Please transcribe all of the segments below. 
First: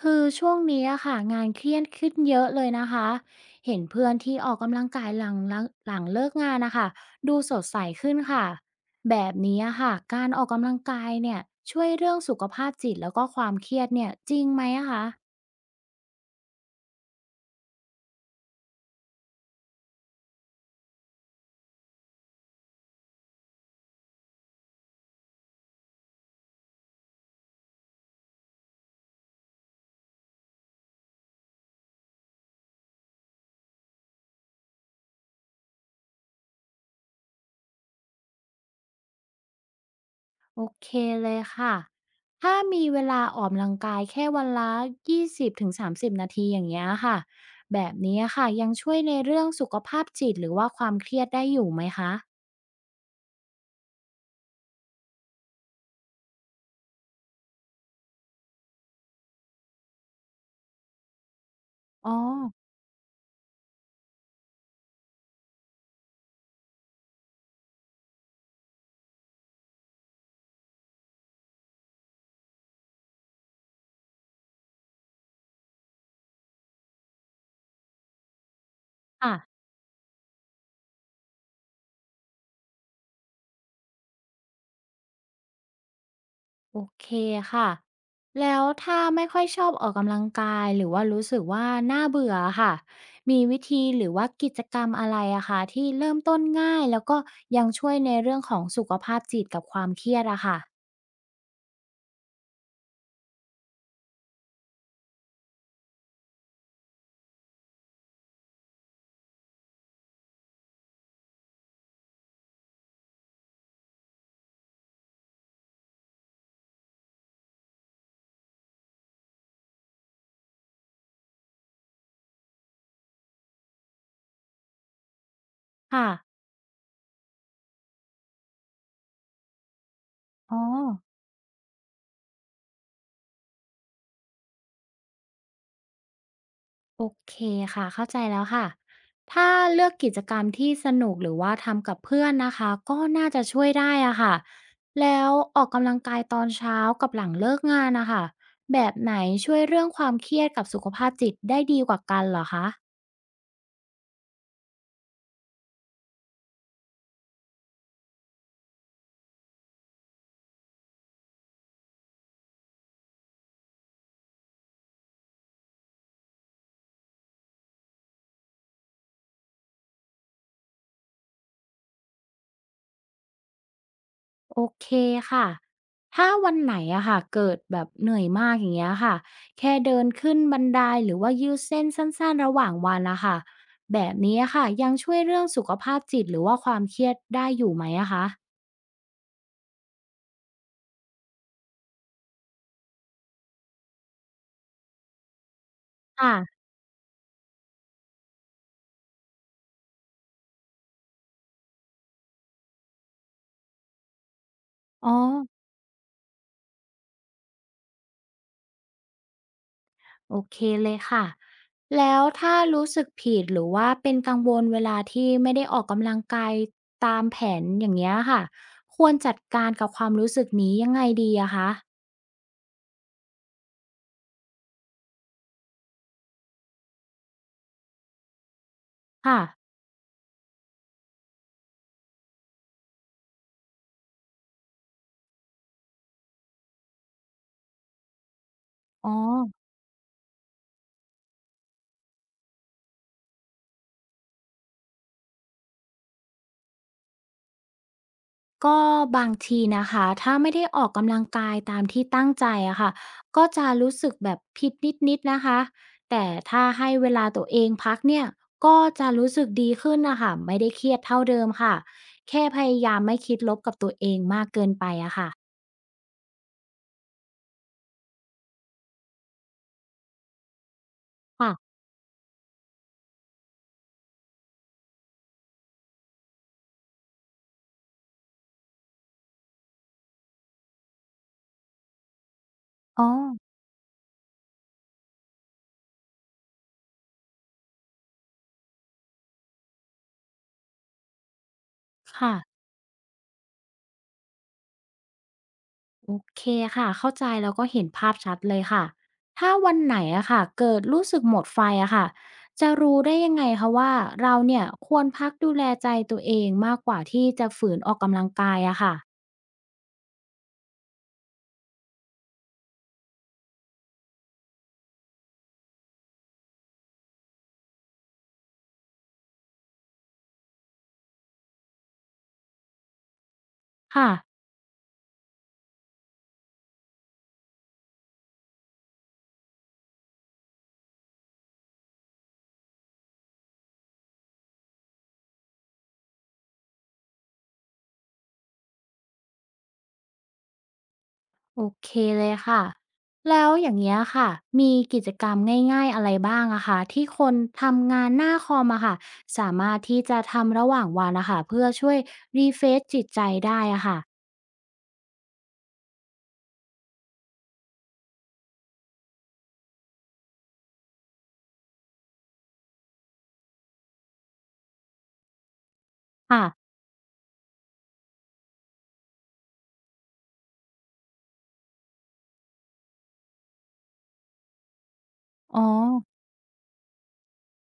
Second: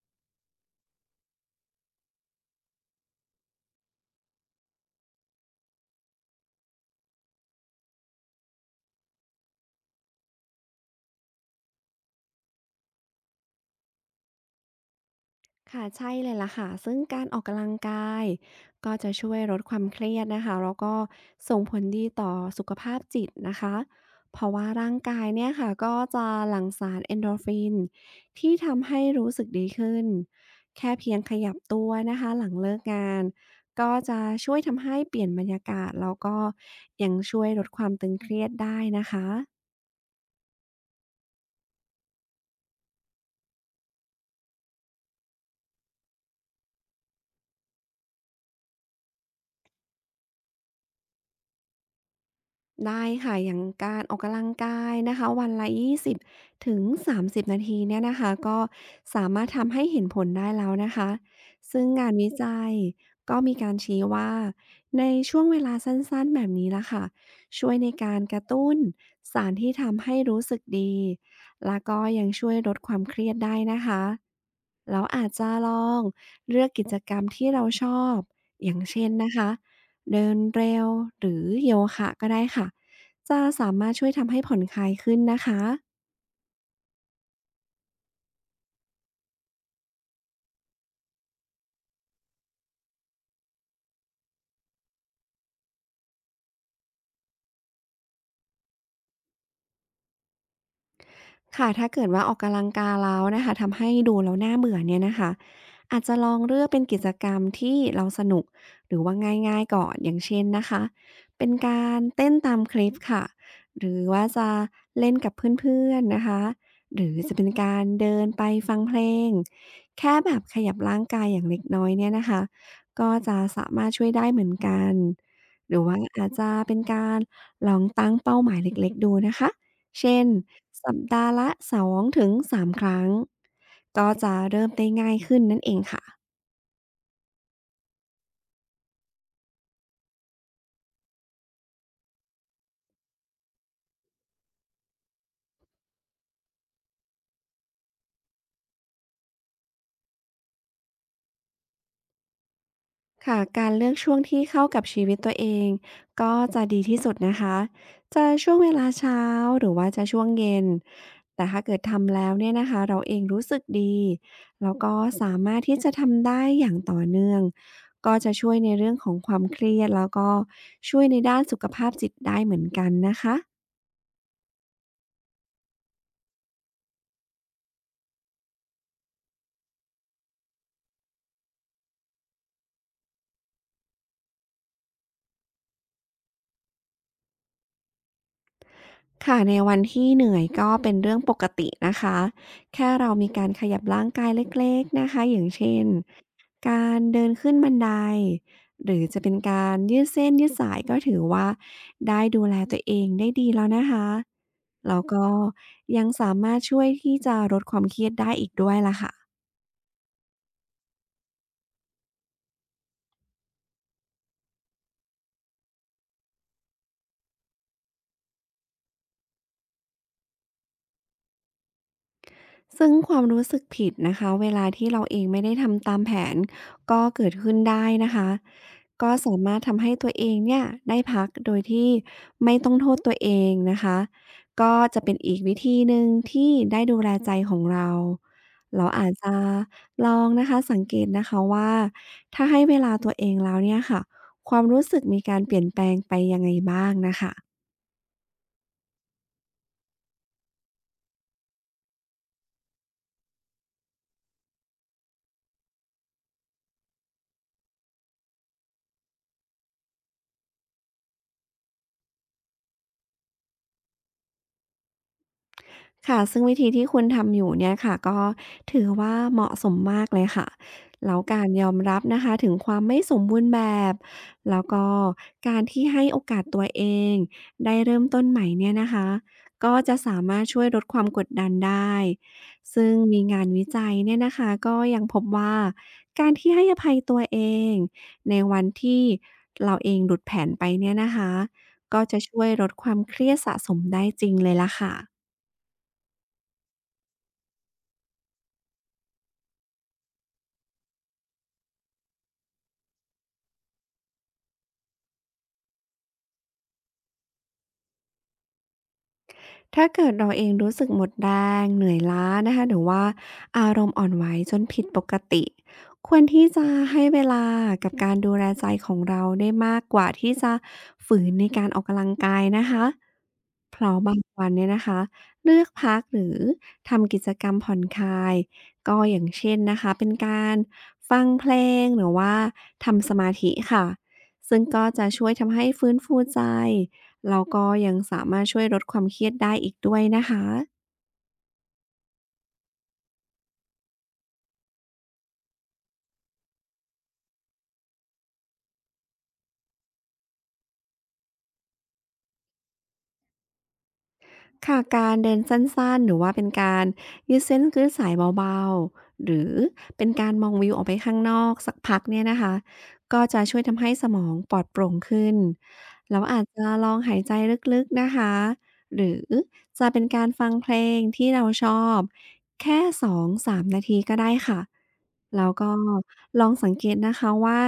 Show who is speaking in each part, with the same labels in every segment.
Speaker 1: คือช่วงนี้อะค่ะงานเครียดขึ้นเยอะเลยนะคะเห็นเพื่อนที่ออกกำลังกายหลังเลิกงานนะคะดูสดใสขึ้นค่ะแบบนี้อะค่ะการออกกำลังกายเนี่ยช่วยเรื่องสุขภาพจิตแล้วก็ความเครียดเนี่ยจริงไหมอะคะ
Speaker 2: ค่ะใช่เลยล่ะค่ะซึ่งการออกกำลังกายก็จะช่วยลดความเครียดนะคะแล้วก็ส่งผลดีต่อสุขภาพจิตนะคะเพราะว่าร่างกายเนี่ยค่ะก็จะหลั่งสาร e n d โดรฟินที่ทำให้รู้สึกดีขึ้นแค่เพียงขยับตัวนะคะหลังเลิกงานก็จะช่วยทำให้เปลี่ยนบรรยากาศแล้วก็ยังช่วยลดความตึงเครียดได้นะคะ
Speaker 1: โอเคเลยค่ะถ้ามีเวลาออกกำลังกายแค่วันละ20-30นาทีอย่างเงี้ยค่ะแบบนี้อะค่ะยังช่วยในเรื่องสุขภาพจิตหรือว่าความเครียดได้อยู่ไหมคะ
Speaker 2: ได้ค่ะอย่างการออกกำลังกายนะคะวันละ20ถึง30นาทีเนี่ยนะคะก็สามารถทำให้เห็นผลได้แล้วนะคะซึ่งงา
Speaker 1: อ๋อ
Speaker 2: นวิจัยก็มีการชี้ว่าในช่วงเวลาสั้นๆแบบนี้ละค่ะช่วยในการกระตุ้นสารที่ทำให้รู้สึกดีแล้วก็ยังช่วยลดความเครียดได้นะคะแล้วอาจจะลองเลือกกิจกรรมที่เราชอบอย่างเช่นนะคะ
Speaker 1: ค่ะ
Speaker 2: เดินเร็วหรือโยคะก็ได้ค่ะจะสามารถช่วยทำให้ผ่อนคลายขึ้นนะคะ
Speaker 1: โอเคค่ะ แล้วถ้าไม่ค่อยชอบออกกำลังกายหรือว่ารู้สึกว่าน่าเบื่อค่ะ มีวิธีหรือว่ากิจกรรมอะไรอะคะที่เริ่มต้นง่ายแล้วก็ยังช่วยในเรื่องของสุขภาพจิตกับความเครียดอะค่ะ
Speaker 2: ค่ะถ้าเกิดว่าออกกำลังกายแล้วนะคะทำให้ดูแล้วน่าเบื่อเนี่ยนะคะอาจจะลองเลือกเป็นกิจกรรมที่เราสนุกหรือว่าง่ายๆก่อนอย่างเช่นนะคะเป็นการเต้นตามคลิปค่ะหรือว่าจะเล่นกับเพื่อนๆนะคะหรือจะเป็นการเดินไปฟังเพลงแค่แบบขยับร่างกายอย่างเล็กน้อยเนี่ยนะคะก็จะสามารถช่วยได้เหมือนกันหรือว่า
Speaker 1: ค่ะ
Speaker 2: อาจจะเป็นการลองตั้งเป้าหมายเล็กๆดูนะคะ เช่น
Speaker 1: อ๋อ
Speaker 2: สัปดาห์ละสองถึงสา3ครั้งก็จะเริ่มได้ง่ายขึ้นนั่นเองค่ะ
Speaker 1: โอเคค่ะเข้าใจแล้วค่ะถ้าเลือกกิจกรรมที่สนุกหรือว่าทำกับเพื่อนนะคะก็น่าจะช่วยได้อะค่ะแล้วออกกำลังกายตอนเช้ากับหลังเลิกงานนะคะแบบไหนช่วยเรื่องความเครียดกับสุขภาพจิตได้ดีกว่ากันเหรอคะ
Speaker 2: ค่ะการเลือกช่วงที่เข้ากับชีวิตตัวเองก็จะดีที่สุดนะคะจะช่วงเวลาเช้าหรือว่าจะช่วงเย็นแต่ถ้าเกิดทำแล้วเนี่ยนะคะเราเองรู้สึกดีแล้วก็สามารถที่จะทำได้อย่างต่อเนื่องก็จะช่วยในเรื่องของความเครียดแล้วก็ช่วยในด้านสุขภาพจิตได้เหมือนกันนะคะ
Speaker 1: โอเคค่ะถ้าวันไหนอะค่ะเกิดแบบเหนื่อยมากอย่างเงี้ยค่ะแค่เดินขึ้นบันไดหรือว่ายืดเส้นสั้นๆระหว่างวันนะคะแบบนี้อะค่ะยังช่วยเรื่องสุขภาพจิตหรือว่าความเครียดได้อยู่ไหมอะคะ
Speaker 2: ค่ะในวันที่เหนื่อยก็เป็นเรื่องปกตินะคะแค่เรามีการขยับร่างกายเล็กๆนะคะอย่างเช่น
Speaker 1: ค่ะ
Speaker 2: การเดินขึ้นบันไดหรือจะเป็นการยืดเส้นยืดสายก็ถือว่าได้ดูแลตัวเองได้ดีแล้วนะคะแล้ว
Speaker 1: อ๋อ
Speaker 2: ก็ยังสามารถช่วยที่จะลดความเครียดได้อีกด้วยล่ะค่ะ
Speaker 1: โอเคเลยค่ะ แล้วถ้ารู้สึกผิดหรือว่าเป็นกังวลเวลาที่ไม่ได้ออกกำลังกายตามแผนอย่างเงี้ยค่ะ ควรจัดการกับความรู้สึกนี้ยังไงดีอะคะ
Speaker 2: ซึ่งความรู้สึกผิดนะคะเวลาที่เราเองไม่ได้ทำตามแผนก็เกิดขึ้นได้นะคะก็สา
Speaker 1: ค่ะ
Speaker 2: มารถทำให้ตัวเองเนี่ยได้พักโดยที่ไม่ต้องโทษตัวเองนะคะก็จะเป็นอีกวิธีหนึ่งที่ได้ดูแลใจของเราเราอา
Speaker 1: อ๋อ
Speaker 2: จจะลองนะคะสังเกตนะคะว่าถ้าให้เวลาตัวเองแล้วเนี่ยค่ะความรู้สึกมีการเปลี่ยนแปลงไปยังไงบ้างนะคะ
Speaker 1: ก็บางทีนะคะถ้าไม่ได้ออกกำลังกายตามที่ตั้งใจอะค่ะก็จะรู้สึกแบบผิดนิดๆนะคะแต่ถ้าให้เวลาตัวเองพักเนี่ยก็จะรู้สึกดีขึ้นนะคะไม่ได้เครียดเท่าเดิมค่ะแค่พยายามไม่คิดลบกับตัวเองมากเกินไปอะค่ะ
Speaker 2: ค่ะซึ่งวิธีที่คุณทำอยู่เนี่ยค่ะก็ถือว่าเหมาะสมมากเลยค่ะ แล้วการ
Speaker 1: ค่ะ
Speaker 2: ยอมรับนะคะ ถึงความไม่สมบูรณ์แบบ แล้วก็การที่ให้โอกาสตัวเองได้เริ่มต้นใหม่เนี่ยนะคะ ก็จะสามารถช่วยลดความกดดันได้ซึ่ง
Speaker 1: อ๋อ
Speaker 2: มีงานวิจัยเนี่ยนะคะ ก็ยังพบว่าการที่ให้อภัยตัวเองในวันที่เราเองหลุดแผนไปเนี่ยนะคะ ก็จะ
Speaker 1: ค่ะ
Speaker 2: ช่วยลดความเครียดสะสมได้จริงเลยล่ะค่ะ
Speaker 1: โอเคค่ะเข้าใจแล้วก็เห็นภาพชัดเลยค่ะถ้าวันไหนอะค่ะเกิดรู้สึกหมดไฟอะค่ะจะรู้ได้ยังไงคะว่าเราเนี่ยควรพักดูแลใจตัวเองมากกว่าที่จะฝืนออกกำลังกายอะค่ะ
Speaker 2: ถ้าเกิดเราเองรู้สึกหมดแรงเหนื่อยล้านะคะหรือว่าอารมณ์อ่อนไหวจนผิดปกติควรที่จะให้เวลากับการดูแลใจของเราได้มากกว่าที่จะฝืนในการออกกำลังกายนะคะเพราะ
Speaker 1: ค่ะ
Speaker 2: บางวันเนี่ยนะคะเลือกพักหรือทำกิจกรรมผ่อนคลายก็อย่างเช่นนะคะเป็นการฟังเพลงหรือว่าทำสมาธิค่ะซึ่งก็จะช่วยทำให้ฟื้นฟูใจ แล้วก็ยังสามารถช่วยลดความเครียดได้อีกด้วยนะคะ
Speaker 1: โอเคเลยค่ะแล้วอย่างเงี้ยค่ะมีกิจกรรมง่ายๆอะไรบ้างอะค่ะที่คนทำงานหน้าคอมอะค่ะสามารถที่จะทำระหว่างวันนะคะเพื่อช่วยรีเฟรชจิตใจได้อะค่ะ
Speaker 2: ค่ะการเดินสั้นๆหรือว่าเป็นการยืดเส้นยืดสายเบาๆหรือเป็นการมองวิวออกไปข้างนอกสักพักเนี่ยนะคะก็จะช่วยทำให้สมองปลอดโปร่งขึ้นแล้วอา
Speaker 1: ค่ะ
Speaker 2: จจะลองหายใจลึกๆนะคะหรือจะเป็นการฟังเพลงที่เราชอบแค่สองสามนาทีก็ได้ค่ะแล้ว
Speaker 1: อ๋อ
Speaker 2: ก็ลองสังเกตนะคะว่า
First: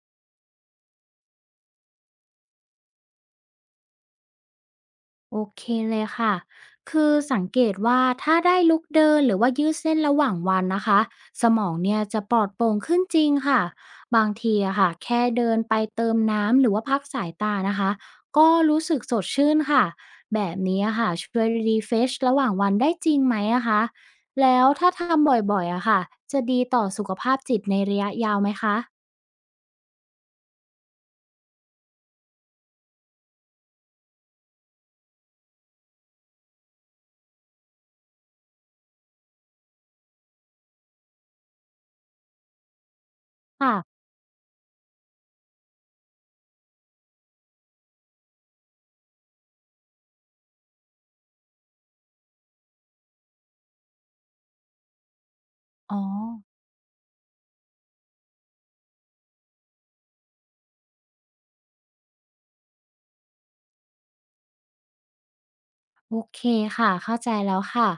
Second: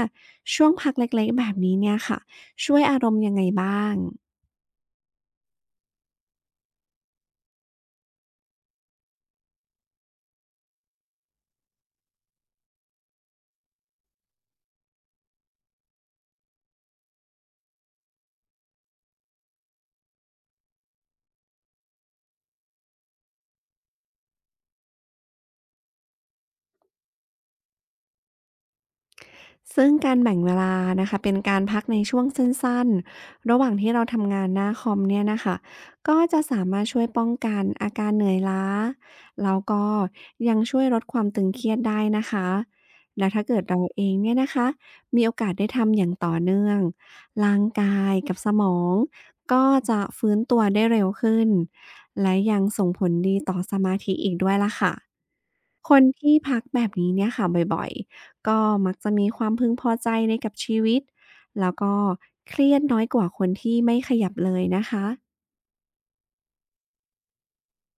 Speaker 2: ช่วงพักเล็กๆแบบนี้เนี่ยค่ะช่วยอารมณ์ยังไงบ้าง
Speaker 1: โอเคเลยค่ะคือสังเกตว่าถ้าได้ลุกเดินหรือว่ายืดเส้นระหว่างวันนะคะสมองเนี่ยจะปลอดโปร่งขึ้นจริงค่ะบางทีอะค่ะแค่เดินไปเติมน้ำหรือว่าพักสายตานะคะก็รู้สึกสดชื่นค่ะแบบนี้อะค่ะช่วยรีเฟชระหว่างวันได้จริงไหมอะคะแล้วถ้าทำบ่อยๆอะค่ะจะดีต่อสุขภาพจิตในระยะยาวไหมคะ
Speaker 2: ซึ่งการแบ่งเวลานะคะเป็นการพักในช่วงสั้นๆระหว่างที่เราทำงานหน้าคอมเนี่ยนะคะก็จะสามารถช่วยป้องกันอาการเหนื่อยล้าแล้วก็ยังช่วยลดความตึงเครียดได้นะคะและถ้าเกิด
Speaker 1: ค่ะ
Speaker 2: เราเองเนี่ยนะคะมีโอกาสได้ทำอย่างต่อเนื่องร่างกายกับสมองก็จะฟื้นตัวได้เร็วขึ้นและยังส่งผลดีต่อสมาธิอีกด้วยล่ะค่ะ ค
Speaker 1: อ๋อ
Speaker 2: นที่พักแบบนี้เนี่ยค่ะบ่อยๆ ก็มักจะมีความพึงพอใจในกับชีวิตแล้วก็เครียดน้อยกว่าคนที่ไม่ขยับเลยนะคะ
Speaker 1: โอเคค่ะเข้าใจแล้วค่ะ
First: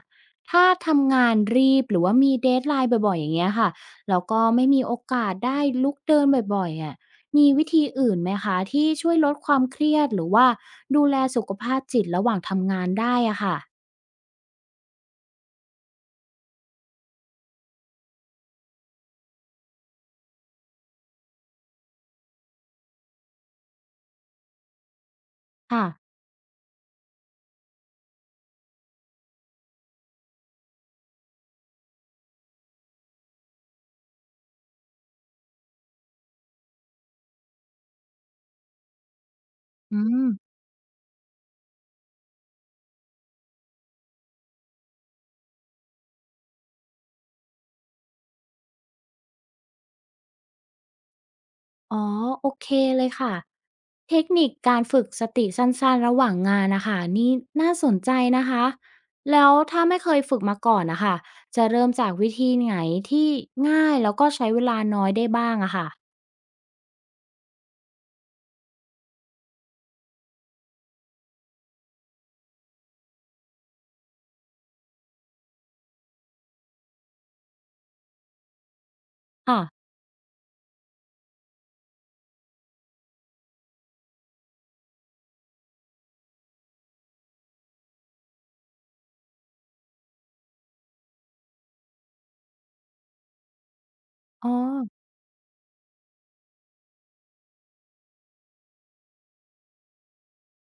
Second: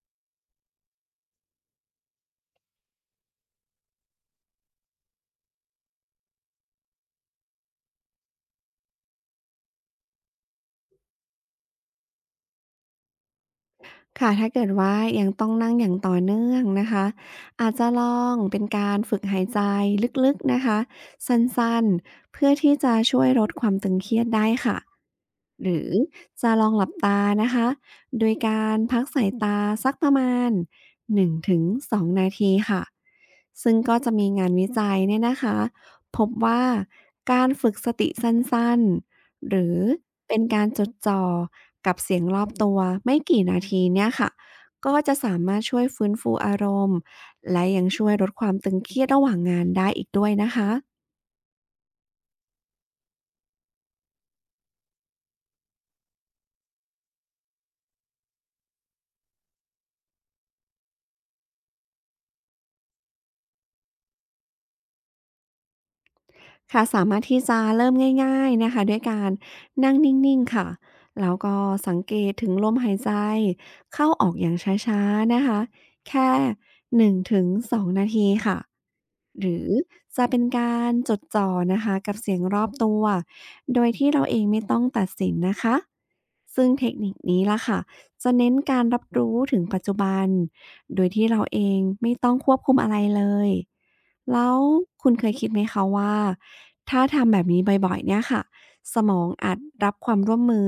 Speaker 1: ถ้าทำงานรีบหรือว่ามีเดทไลน์บ่อยๆอย่างเงี้ยค่ะแล้วก็ไม่มีโอกาสได้ลุกเดินบ่อยๆอะมีวิธีอื่นไหมคะที่ช่วยลดความเครียดหรือว่าดูแลสุขภาพจิตระหว่างทำงานได้อะค่ะ
Speaker 2: ค่ะถ้าเกิดว่ายังต้องนั่งอย่างต่อเนื่องนะคะอาจจะลองเป็นการฝึกหายใจลึกๆนะคะสั้นๆเพื่อที่จะช่วยลดความตึงเครียดได้ค่ะ หรื
Speaker 1: ค่ะ
Speaker 2: อจะลองหลับตานะคะโดยการพักสายตาสักประมาณ1-2นงถึงสองนาทีค่ะซึ่งก็จะมีงานวิจัยเนี่ยนะคะพบว่าการฝึกสติสั้นๆ หรือ
Speaker 1: อืม
Speaker 2: เป็นการจดจ่อกับเสียงรอบตัวไม่กี่นาทีเนี่ยค่ะก็จะสามารถช่วยฟื้นฟูอารมณ์และยังช่วยลดความตึงเครียดระหว่างงานได้อีกด้วยนะคะ
Speaker 1: อ๋อโอเคเลยค่ะเทคนิคการฝึกสติสั้นๆระหว่างงานนะคะนี่น่าสนใจนะคะแล้วถ้าไม่เคยฝึกมาก่อนนะคะจะเริ่มจากวิธีไหนที่ง่ายแล้วก็ใช้เวลาน้อยได้บ้างอะค่ะ
Speaker 2: ค่ะสามารถที่จะเริ่มง่ายๆนะคะด้วยการนั่งนิ่งๆค่ะแล้วก็สังเกตถึงลมหายใจเข้าออกอย่างช้าๆนะคะแค่1-2นงถึงสองนาทีค่ะ หรือ
Speaker 1: ค่ะ
Speaker 2: จะเป็นการจดจ่อนะคะกับเสียงรอบตัวโดยที่เราเองไม่ต้องตัดสินนะคะซึ่งเทคนิคนี้ล่ะค่ะจะเน้นการรับรู้ถึงปัจจุบันโดยที่เราเองไม่ต้องควบคุมอะไรเลยแล้
Speaker 1: อ๋อ
Speaker 2: วคุณเคยคิดไหมคะว่าถ้าทำแบบนี้บ่อยๆเนี่ยค่ะสมองอาจรับความร่วมมือ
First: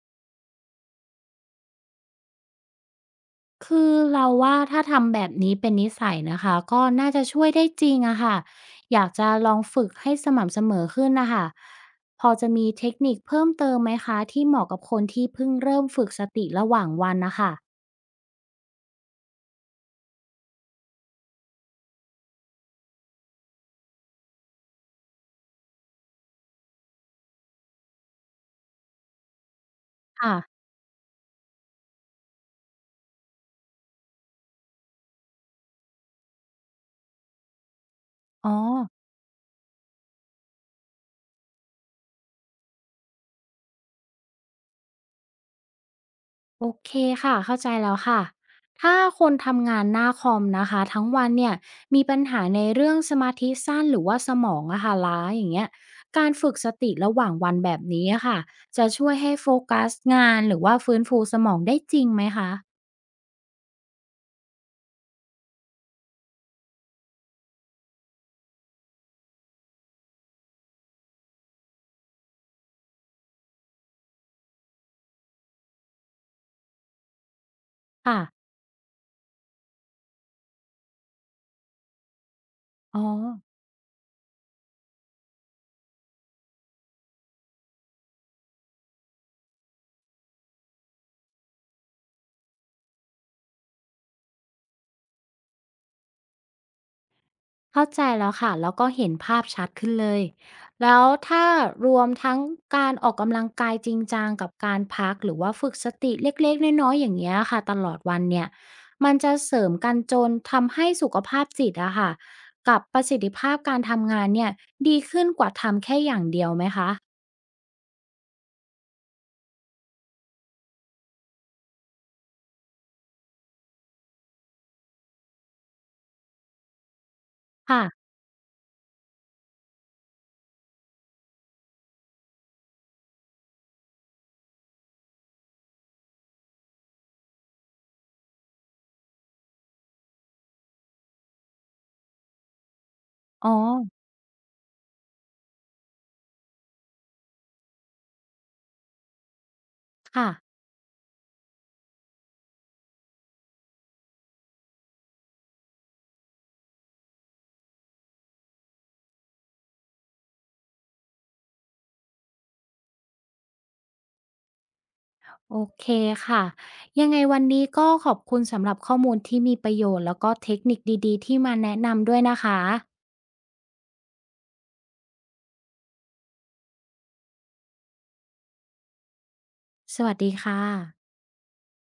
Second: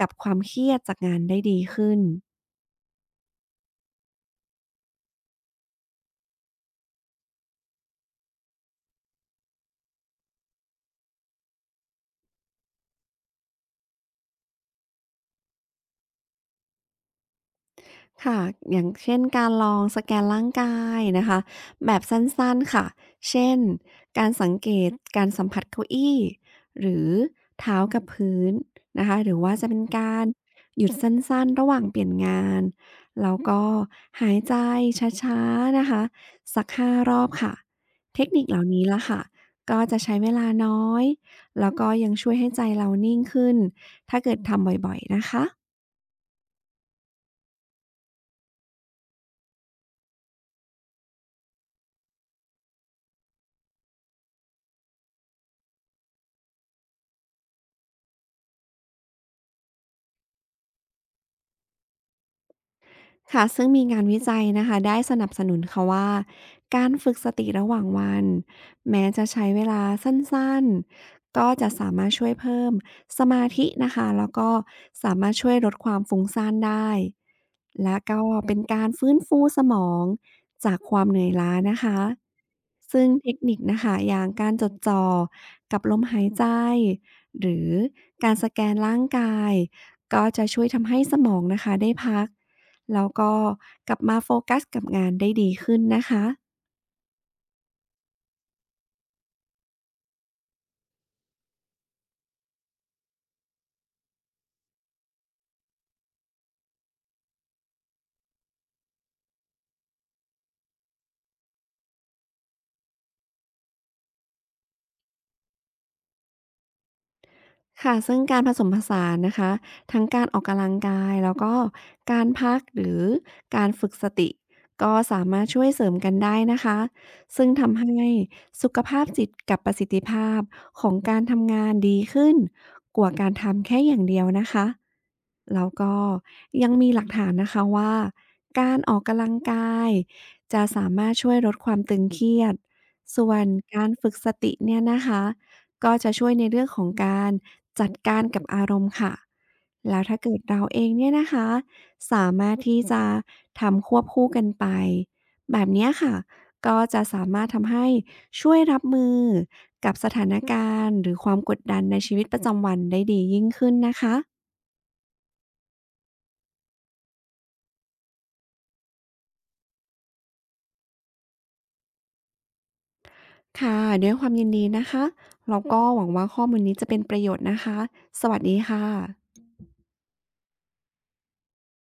Speaker 2: กับความเครียดจากงานได้ดีขึ้น
Speaker 1: คือเราว่าถ้าทำแบบนี้เป็นนิสัยนะคะก็น่าจะช่วยได้จริงอะค่ะอยากจะลองฝึกให้สม่ำเสมอขึ้นนะคะพอจะมีเทคนิคเพิ่มเติมไหมคะที่เหมาะกับคนที่เพิ่งเริ่มฝึกสติระหว่างวันนะคะ
Speaker 2: ค่ะอย่างเช่นการลองสแกนร่างกายนะคะแบบสั้นๆค่ะเช่นการสังเกตการสัมผัสเก้าอี้หรือเท้ากับพื้นนะคะหรือว่าจะเป็นการ
Speaker 1: ค่ะ
Speaker 2: หยุดสั้นๆระหว่างเปลี่ยนงานแล้วก็หายใจช้าๆนะคะสัก5 รอบค่ะเทคนิค
Speaker 1: อ๋อ
Speaker 2: เหล่านี้ละค่ะก็จะใช้เวลาน้อยแล้วก็ยังช่วยให้ใจเรานิ่งขึ้น ถ้าเกิดทำบ่อยๆนะคะ
Speaker 1: โอเคค่ะ เข้าใจแล้วค่ะ ถ้าคนทำงานหน้าคอมนะคะทั้งวันเนี่ยมีปัญหาในเรื่องสมาธิสั้นหรือว่าสมองอะค่ะล้าอย่างเงี้ยการฝึกสติระหว่างวันแบบนี้อะค่ะจะช่วยให้โฟกัสงานหรือว่าฟื้นฟูสมองได้จริงไหมคะ
Speaker 2: ค่ะซึ่งมีงานวิจัยนะคะได้สนับสนุนค่ะว่าการฝึกสติระหว่างวันแม้จะใช้เวลาสั้นๆก็จะสามารถช่วยเพิ่มสมาธินะคะแล้วก็สามารถช่วยลดความฟุ้งซ่านได้ และ
Speaker 1: ค่ะ
Speaker 2: ก็เป็นการฟื้นฟูสมองจากความเหนื่อยล้านะคะ
Speaker 1: อ๋อ
Speaker 2: ซึ่งเทคนิคนะคะอย่างการจดจ่อกับลมหายใจหรือการสแกนร่างกายก็จะช่วยทำให้สมองนะคะได้พักแล้วก็กลับมาโฟกัสกับงานได้ดีขึ้นนะคะ
Speaker 1: เข้าใจแล้วค่ะแล้วก็เห็นภาพชัดขึ้นเลยแล้วถ้ารวมทั้งการออกกำลังกายจริงจังกับการพักหรือว่าฝึกสติเล็กๆน้อยๆอย่างเงี้ยค่ะตลอดวันเนี่ยมันจะเสริมกันจนทำให้สุขภาพจิตอะค่ะกับประสิทธิภาพการทำงานเนี่ยดีขึ้นกว่าทำแค่อย่างเดียวไหมคะ
Speaker 2: ค่ะซึ่งการผสมผสานนะคะทั้งการออกกำลังกายแล้วก็การพักหรือการฝึกสติก็สามารถช่วยเสริมกันได้นะคะซึ่งทำให้
Speaker 1: ค่ะ
Speaker 2: สุขภาพจิตกับประสิทธิภาพของการทำงานดีขึ้นกว่าการทำแค่อย่างเดียวนะคะแล้วก็ยังมีหลักฐานนะคะว่าการออกกำลังกายจะสามารถช่วยลดความตึงเครียดส่วน
Speaker 1: อ๋อ
Speaker 2: การฝึกสติเนี่ยนะคะ ก็จะช่วยในเรื่องของการจัดการกับอารมณ์ค่ะ แล้วถ้า
Speaker 1: ค่ะ
Speaker 2: เกิดเราเองเนี่ยนะคะสามารถที่จะทำควบคู่กันไปแบบเนี้ยค่ะ ก็จะสามารถทำให้ช่วยรับมือกับสถานการณ์หรือความกดดันในชีวิตประจำวันได้ดียิ่งขึ้นนะคะ
Speaker 1: โอเคค่ะยังไงวันนี้ก็ขอบคุณสำหรับข้อมูลที่มีประโยชน์แล้วก็เทคนิคดีๆที่มาแนะนำด้วยนะคะ
Speaker 2: ค่ะด้วยความยินดีนะคะแล้วก็หวังว่าข้อมูลนี้จะเป็นประโยชน์นะคะ สวัสดีค่ะ
Speaker 1: สวัสดีค่ะ